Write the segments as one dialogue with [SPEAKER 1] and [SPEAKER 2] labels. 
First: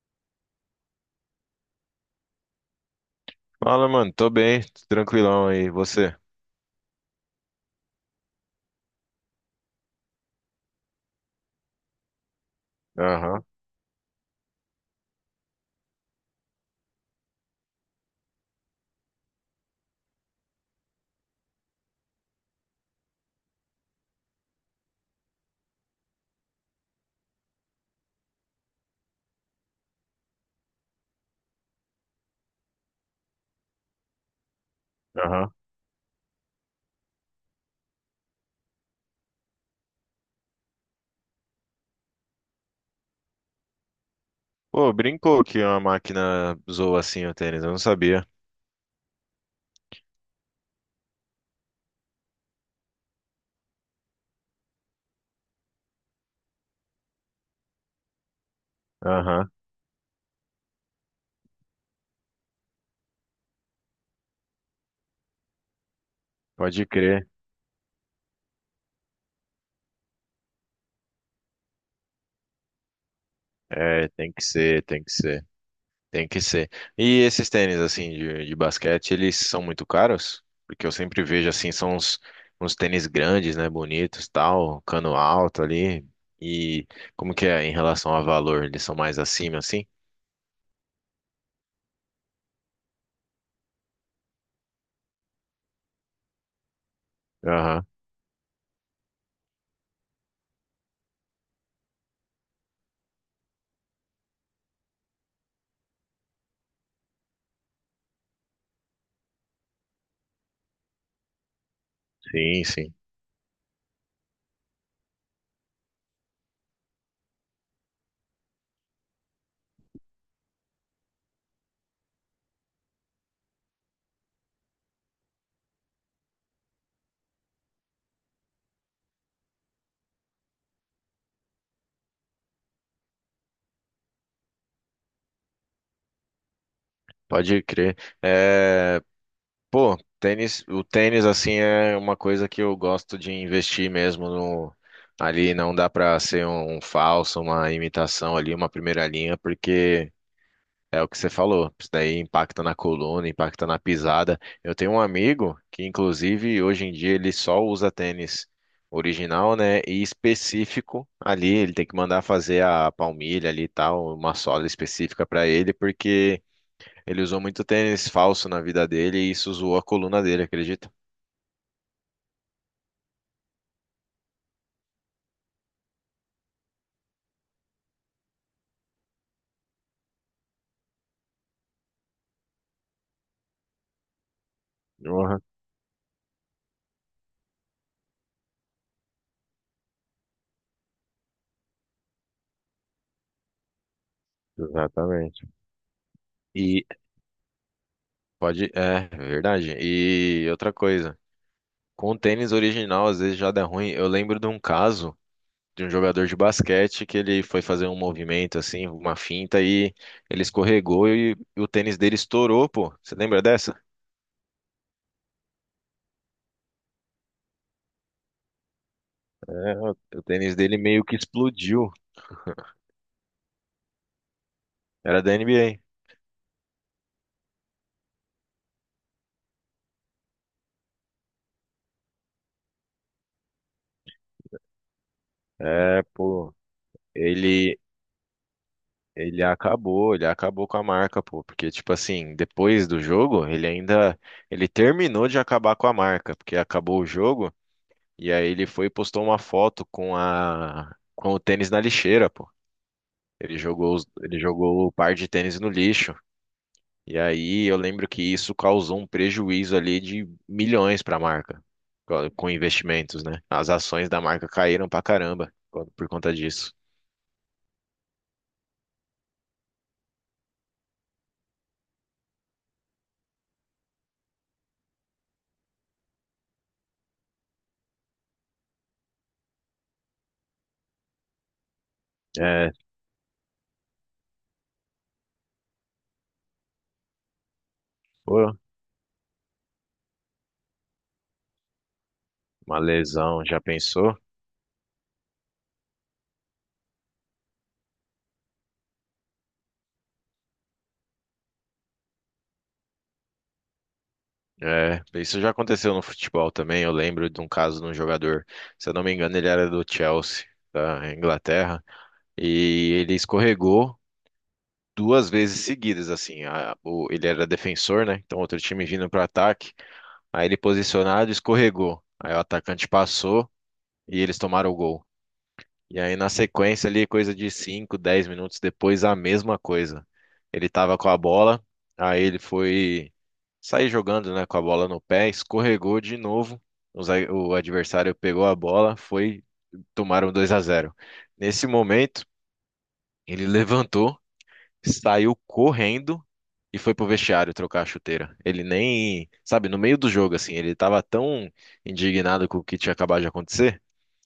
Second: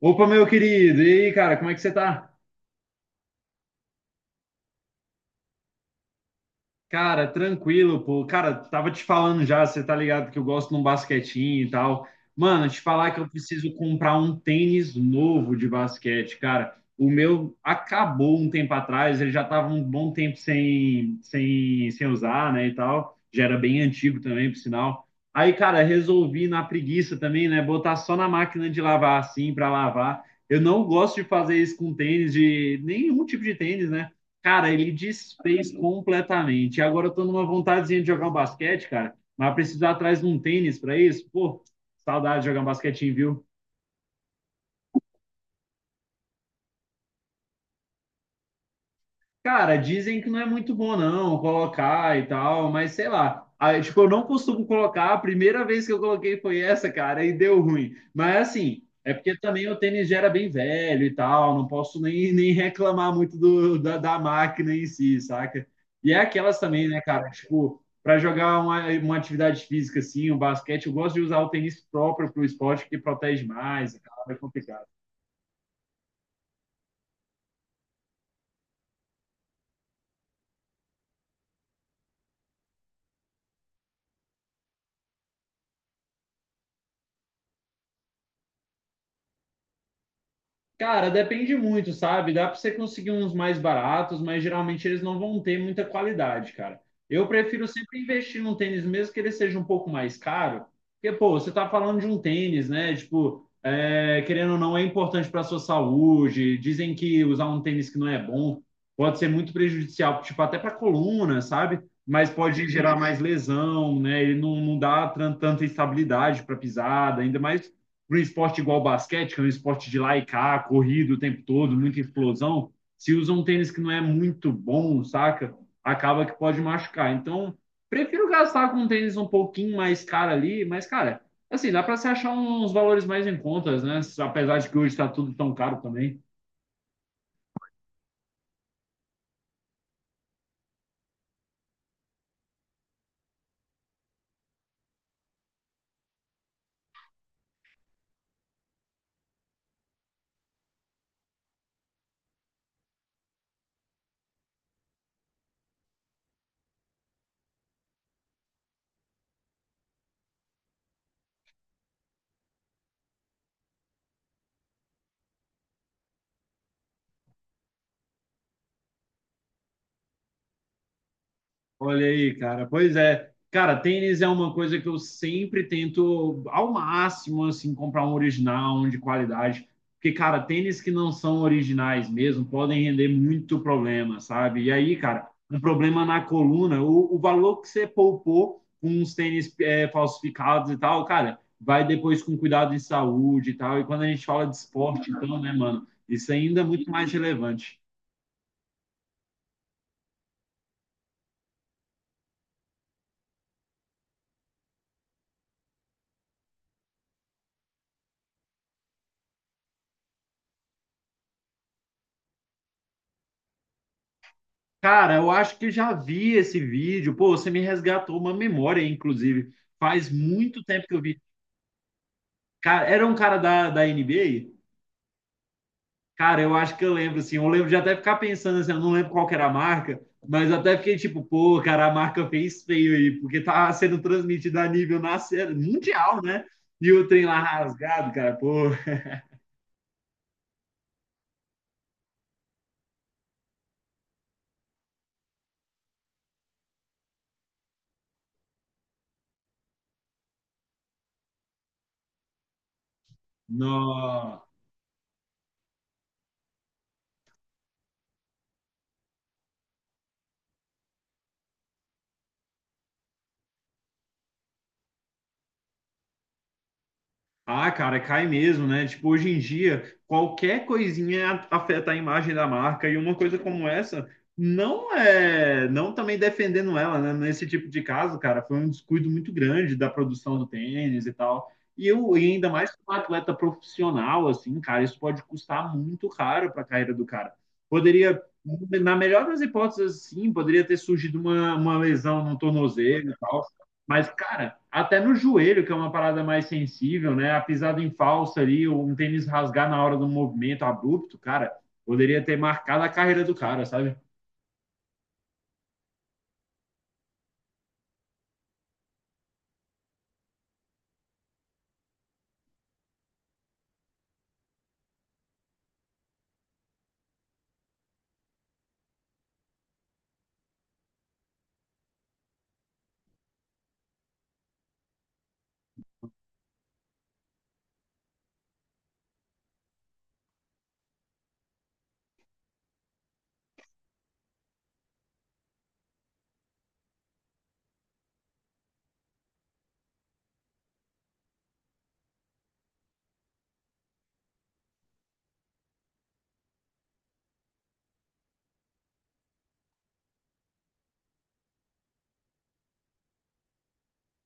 [SPEAKER 1] Opa, meu querido, e aí, cara, como é que você tá?
[SPEAKER 2] Fala, mano. Tô bem, tranquilão aí. Você?
[SPEAKER 1] Cara, tranquilo, pô. Cara, tava te falando já, você tá ligado que eu gosto de um basquetinho e tal. Mano, te falar que eu
[SPEAKER 2] Aham,
[SPEAKER 1] preciso comprar um tênis novo de basquete, cara. O meu acabou um tempo atrás, ele já tava um bom tempo sem usar, né, e tal. Já era bem antigo também, por sinal. Aí, cara, resolvi na preguiça também, né, botar só na máquina de lavar assim, pra lavar. Eu não gosto de fazer isso com tênis, de nenhum tipo de tênis, né? Cara, ele
[SPEAKER 2] aham.
[SPEAKER 1] desfez completamente. Agora eu tô numa vontadezinha de jogar um basquete, cara. Mas precisar preciso atrás de um tênis pra isso. Pô, saudade de jogar um basquetinho, viu?
[SPEAKER 2] Pô, brincou que uma máquina zoa assim o tênis, eu não sabia.
[SPEAKER 1] Cara, dizem que não é muito bom não colocar e tal, mas sei lá. Aí, tipo, eu não costumo colocar, a primeira vez que eu coloquei foi essa, cara, e deu ruim. Mas assim, é porque
[SPEAKER 2] Aham,
[SPEAKER 1] também o tênis já era bem velho e tal, não posso nem reclamar muito da máquina em si, saca? E é aquelas
[SPEAKER 2] pode
[SPEAKER 1] também, né,
[SPEAKER 2] crer.
[SPEAKER 1] cara? Tipo, para jogar uma atividade física assim, o basquete, eu gosto de usar o tênis próprio pro esporte, que protege mais, e
[SPEAKER 2] É,
[SPEAKER 1] tal,
[SPEAKER 2] tem
[SPEAKER 1] é
[SPEAKER 2] que ser,
[SPEAKER 1] complicado.
[SPEAKER 2] tem que ser, tem que ser. E esses tênis assim de basquete, eles são muito caros? Porque eu sempre vejo assim, são uns tênis grandes, né, bonitos, tal, cano alto ali. E como que é em relação a valor? Eles são mais acima assim?
[SPEAKER 1] Cara, depende muito, sabe? Dá para você conseguir uns mais baratos, mas geralmente eles não vão ter muita qualidade, cara. Eu prefiro
[SPEAKER 2] Aham,
[SPEAKER 1] sempre investir num tênis, mesmo que ele seja um pouco mais caro, porque, pô, você tá falando de um tênis, né? Tipo, é, querendo ou não, é importante para sua saúde. Dizem que usar um tênis que não é bom pode ser muito prejudicial, tipo, até para coluna, sabe? Mas
[SPEAKER 2] sim,
[SPEAKER 1] pode
[SPEAKER 2] sim.
[SPEAKER 1] gerar mais lesão, né? Ele não dá tanta estabilidade para pisada, ainda mais para um esporte igual basquete, que é um esporte de lá e cá, corrido o tempo todo, muita explosão, se usa um tênis que não é muito bom, saca? Acaba que pode machucar. Então, prefiro gastar com um tênis um pouquinho mais caro ali, mas, cara, assim, dá para se achar uns valores mais em contas, né? Apesar de que hoje está tudo tão caro também.
[SPEAKER 2] Pode crer. É, pô, o tênis assim é uma coisa que eu gosto de investir mesmo no ali não dá pra ser um falso, uma imitação ali, uma primeira linha, porque é o que você falou, isso daí impacta na coluna, impacta na pisada. Eu tenho um amigo que inclusive hoje em dia ele só usa tênis original, né, e específico ali, ele tem que mandar fazer a palmilha ali e tal, uma sola específica pra ele, porque ele usou muito tênis falso na vida dele e isso zoou a coluna dele, acredita?
[SPEAKER 1] Olha aí, cara. Pois é. Cara, tênis é uma coisa que eu sempre tento ao máximo assim comprar um original, um de qualidade, porque cara, tênis que não são originais mesmo podem render muito problema, sabe? E aí, cara,
[SPEAKER 2] Porra,
[SPEAKER 1] um problema na coluna, o valor que você poupou com uns tênis é, falsificados e tal, cara, vai depois com cuidado em saúde e tal. E quando a gente fala de esporte, então,
[SPEAKER 2] exatamente.
[SPEAKER 1] né, mano, isso ainda é
[SPEAKER 2] E
[SPEAKER 1] muito mais relevante.
[SPEAKER 2] pode, é verdade. E outra coisa, com o tênis original às vezes já dá ruim. Eu lembro de um caso de um jogador de basquete que ele foi fazer um movimento assim, uma finta e ele escorregou e o tênis dele estourou, pô. Você lembra dessa?
[SPEAKER 1] Cara, eu acho que já vi esse vídeo. Pô, você me resgatou uma memória, inclusive.
[SPEAKER 2] É, O
[SPEAKER 1] Faz
[SPEAKER 2] o tênis
[SPEAKER 1] muito
[SPEAKER 2] dele
[SPEAKER 1] tempo que eu
[SPEAKER 2] meio que
[SPEAKER 1] vi.
[SPEAKER 2] explodiu.
[SPEAKER 1] Cara, era um cara da NBA.
[SPEAKER 2] Era da NBA.
[SPEAKER 1] Cara, eu acho que eu lembro, assim. Eu lembro de até ficar pensando, assim, eu não lembro qual que era a marca, mas até fiquei tipo, pô, cara, a marca fez feio aí, porque tá sendo transmitida a nível nacional,
[SPEAKER 2] É,
[SPEAKER 1] mundial, né?
[SPEAKER 2] pô.
[SPEAKER 1] E o trem lá
[SPEAKER 2] Ele
[SPEAKER 1] rasgado, cara, pô.
[SPEAKER 2] Ele ele acabou com a marca, pô, porque tipo assim, depois do jogo, ele terminou de acabar com a marca, porque acabou o jogo e aí ele foi e postou uma foto com o tênis na lixeira, pô. Ele
[SPEAKER 1] Nossa.
[SPEAKER 2] jogou o par de tênis no lixo. E aí eu lembro que isso causou um prejuízo ali de milhões para a marca, com investimentos, né? As ações da marca caíram pra caramba por conta disso.
[SPEAKER 1] Ah, cara, cai mesmo, né? Tipo, hoje em dia, qualquer coisinha afeta a imagem da marca e uma coisa como essa não é, não também defendendo ela, né? Nesse tipo de caso, cara, foi um descuido muito grande da produção do tênis e tal. E eu, e ainda mais
[SPEAKER 2] É,
[SPEAKER 1] para um atleta profissional, assim, cara, isso pode custar muito caro para a carreira do cara. Poderia,
[SPEAKER 2] pô,
[SPEAKER 1] na melhor das hipóteses, sim, poderia ter surgido uma lesão no
[SPEAKER 2] uma
[SPEAKER 1] tornozelo,
[SPEAKER 2] lesão, já
[SPEAKER 1] mas,
[SPEAKER 2] pensou?
[SPEAKER 1] cara, até no joelho, que é uma parada mais sensível, né? A pisada em falsa ali, um tênis rasgar na hora do movimento abrupto, cara, poderia ter marcado a carreira do cara, sabe?
[SPEAKER 2] É, isso já aconteceu no futebol também. Eu lembro de um caso de um jogador, se eu não me engano, ele era do Chelsea, da Inglaterra, e ele escorregou duas vezes seguidas, assim. Ele era defensor, né? Então outro time vindo para ataque, aí ele posicionado, escorregou. Aí o atacante passou e eles tomaram o gol. E aí, na sequência ali, coisa de 5 10 minutos depois, a mesma coisa. Ele tava com a bola, aí ele foi sair jogando, né, com a bola no pé, escorregou de novo. O adversário pegou a bola, foi, tomaram 2 a 0. Nesse momento, ele levantou, saiu correndo e foi pro vestiário trocar a chuteira. Ele nem, sabe, no meio do jogo assim, ele tava tão indignado com o que tinha acabado de acontecer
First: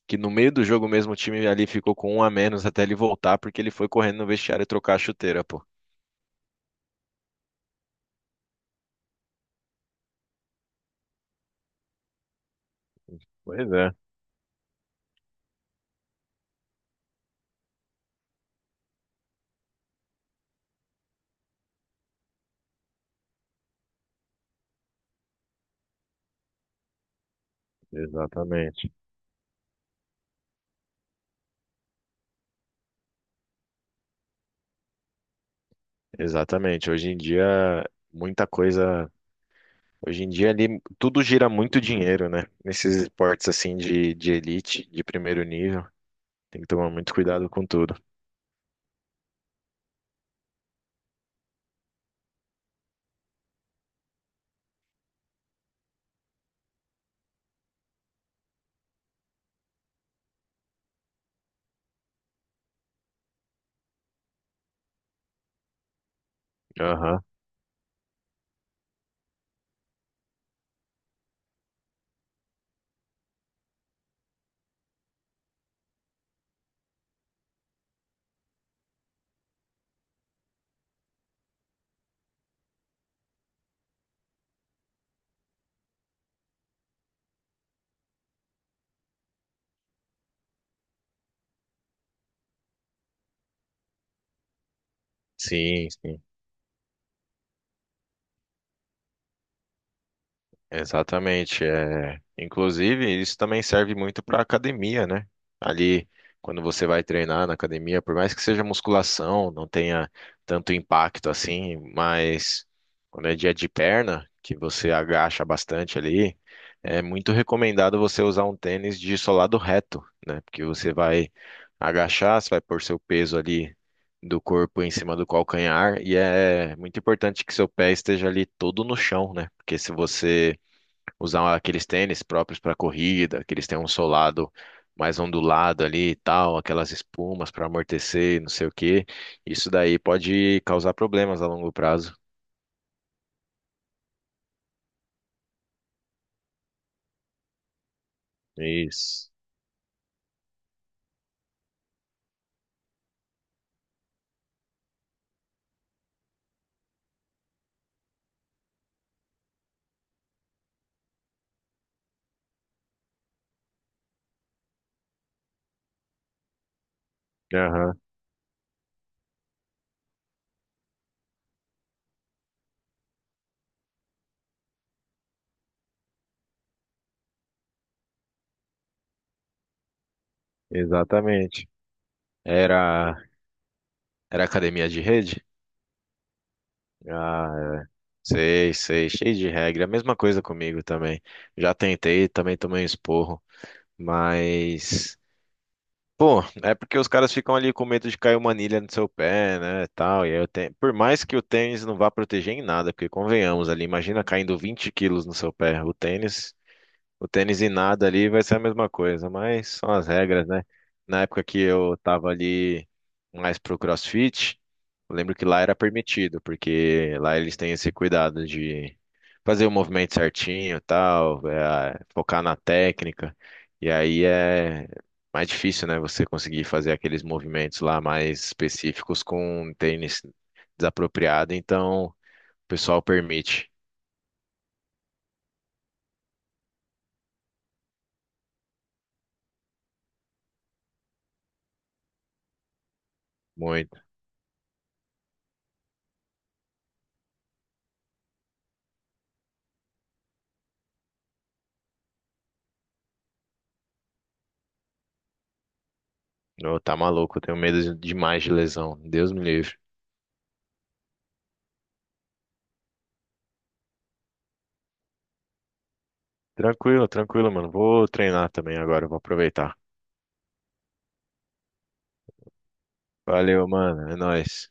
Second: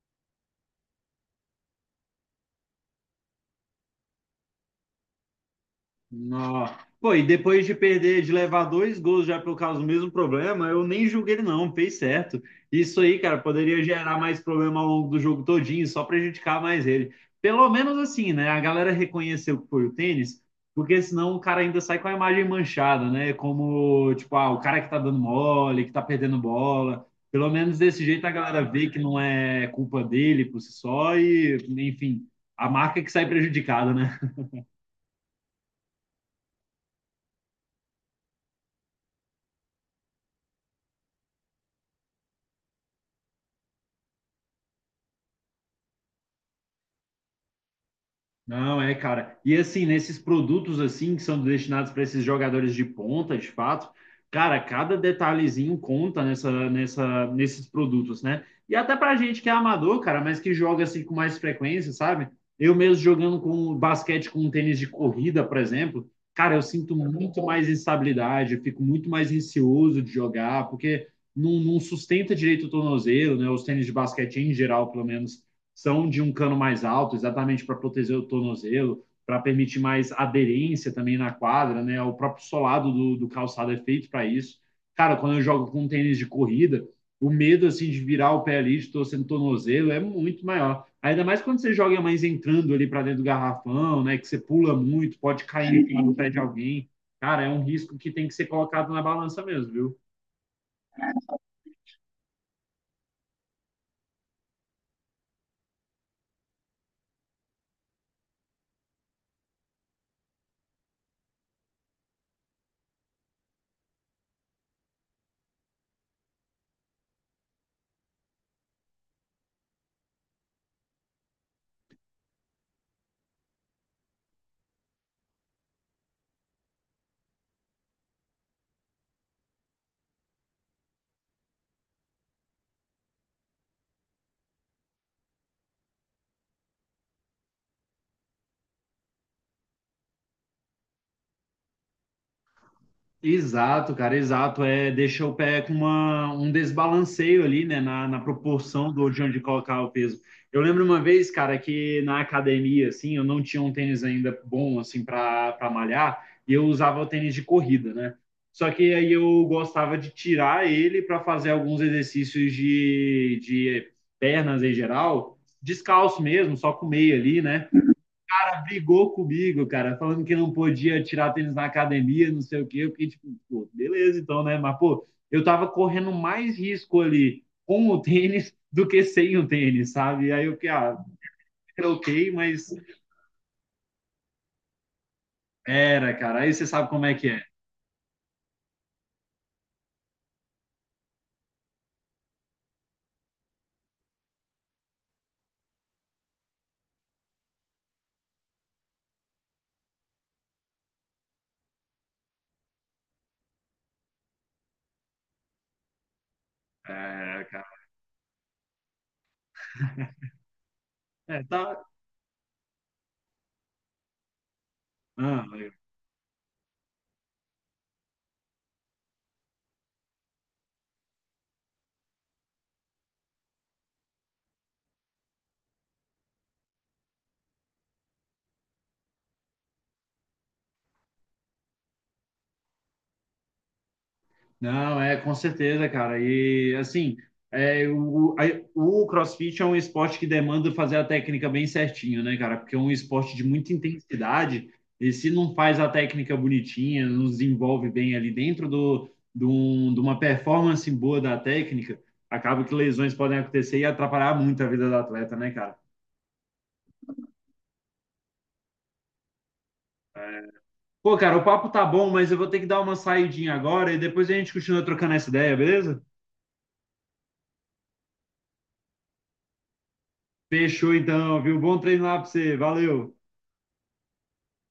[SPEAKER 2] que no meio do jogo mesmo o time ali ficou com um a menos até ele voltar, porque ele foi correndo no vestiário e trocar a chuteira, pô.
[SPEAKER 1] Nó. Pô, e depois de perder, de levar dois gols já por causa do mesmo problema, eu nem julguei ele não, fez certo. Isso aí, cara,
[SPEAKER 2] Pois
[SPEAKER 1] poderia
[SPEAKER 2] é,
[SPEAKER 1] gerar mais problema ao longo do jogo todinho, só prejudicar mais ele. Pelo menos assim, né? A galera reconheceu que foi o tênis, porque senão o cara ainda sai com a imagem manchada, né? Como, tipo, ah, o cara que tá dando mole, que tá perdendo bola. Pelo menos desse jeito a galera vê
[SPEAKER 2] exatamente.
[SPEAKER 1] que não é culpa dele por si só e, enfim, a marca que sai prejudicada, né?
[SPEAKER 2] Exatamente. Hoje em dia, muita coisa. Hoje em dia ali tudo gira muito dinheiro, né? Nesses esportes assim de elite, de primeiro nível. Tem que tomar muito cuidado com tudo.
[SPEAKER 1] Não, é, cara. E assim, nesses produtos assim que são destinados para esses jogadores de ponta, de fato, cara, cada detalhezinho conta nesses produtos, né? E até pra gente que é amador, cara, mas que joga assim com mais frequência, sabe? Eu mesmo jogando com basquete com um tênis de corrida, por exemplo, cara, eu sinto
[SPEAKER 2] Aham.
[SPEAKER 1] muito mais instabilidade, eu fico muito mais receoso de jogar, porque não sustenta direito o tornozelo, né? Os tênis de basquete em geral, pelo menos são de um cano mais alto, exatamente para proteger o tornozelo, para permitir mais aderência também na quadra, né? O próprio solado do calçado é feito para isso. Cara, quando eu jogo com tênis de corrida, o medo assim de virar o pé ali, de torcer no tornozelo, é muito maior. Ainda mais quando você joga mais entrando ali para dentro do garrafão, né? Que você pula muito, pode
[SPEAKER 2] Sim,
[SPEAKER 1] cair no
[SPEAKER 2] sim.
[SPEAKER 1] pé de alguém. Cara, é um risco que tem que ser colocado na balança mesmo, viu?
[SPEAKER 2] Exatamente. É... Inclusive, isso também serve muito para academia, né? Ali, quando você vai treinar na academia, por mais que seja musculação, não tenha tanto impacto assim, mas quando é dia de perna, que você agacha bastante ali, é muito recomendado você usar um tênis de solado reto, né? Porque você vai agachar, você vai pôr seu peso ali do corpo em cima do calcanhar, e é muito importante que seu pé esteja ali todo no chão, né? Porque se você usar aqueles tênis próprios para corrida, que eles têm um solado mais ondulado ali e tal, aquelas espumas para amortecer, e não sei o quê. Isso daí pode causar problemas a longo prazo.
[SPEAKER 1] Exato, cara, exato. É, deixa o pé com uma, um desbalanceio ali, né, na proporção do de
[SPEAKER 2] Isso.
[SPEAKER 1] onde colocar o peso. Eu lembro uma vez, cara, que na academia, assim, eu não tinha um tênis ainda bom, assim, para malhar, e eu usava o tênis de corrida, né? Só que aí eu gostava de tirar ele para fazer alguns exercícios de pernas em geral, descalço mesmo, só com meia ali, né?
[SPEAKER 2] Aham,
[SPEAKER 1] Brigou comigo, cara, falando que não podia tirar tênis na academia, não sei o quê. Eu fiquei tipo, pô, beleza então, né? Mas, pô, eu tava correndo mais risco ali com o tênis do que sem o tênis, sabe? E aí eu fiquei, ah,
[SPEAKER 2] exatamente.
[SPEAKER 1] troquei, mas
[SPEAKER 2] Era, era academia de rede?
[SPEAKER 1] era, cara. Aí você sabe como é que é.
[SPEAKER 2] Ah, sei, sei, cheio de regra. A mesma coisa comigo também. Já tentei, também tomei um esporro, mas pô, é porque os caras ficam ali com medo de cair uma anilha no seu pé, né, tal, e aí eu tenho... Por mais que o tênis não vá proteger em nada, porque convenhamos ali, imagina caindo 20 quilos no seu pé, o tênis o
[SPEAKER 1] É,
[SPEAKER 2] tênis
[SPEAKER 1] cara.
[SPEAKER 2] e nada ali vai ser a mesma coisa, mas são as regras, né? Na
[SPEAKER 1] É,
[SPEAKER 2] época que
[SPEAKER 1] tá.
[SPEAKER 2] eu tava ali mais pro CrossFit, eu lembro
[SPEAKER 1] Ah,
[SPEAKER 2] que lá era permitido, porque lá eles têm esse cuidado de fazer o movimento certinho, e tal, é, focar na técnica. E aí é mais difícil, né, você conseguir fazer aqueles movimentos lá mais específicos com um tênis desapropriado, então o pessoal permite.
[SPEAKER 1] não, é com certeza, cara. E assim, o CrossFit é um esporte que demanda fazer a técnica bem certinho, né, cara? Porque é um esporte de muita
[SPEAKER 2] Muito.
[SPEAKER 1] intensidade e se não faz a técnica bonitinha, não desenvolve bem ali dentro de uma performance boa da técnica, acaba que lesões podem acontecer e atrapalhar muito a vida do atleta, né, cara?
[SPEAKER 2] Ô, tá maluco, eu tenho medo demais de lesão. Deus me livre.
[SPEAKER 1] Pô, cara, o papo tá bom, mas eu vou ter que dar uma saidinha agora e depois a gente continua trocando essa ideia, beleza?
[SPEAKER 2] Tranquilo, tranquilo, mano. Vou treinar também agora, vou aproveitar.
[SPEAKER 1] Fechou então, viu? Bom treino lá pra você. Valeu!
[SPEAKER 2] Valeu, mano. É nóis.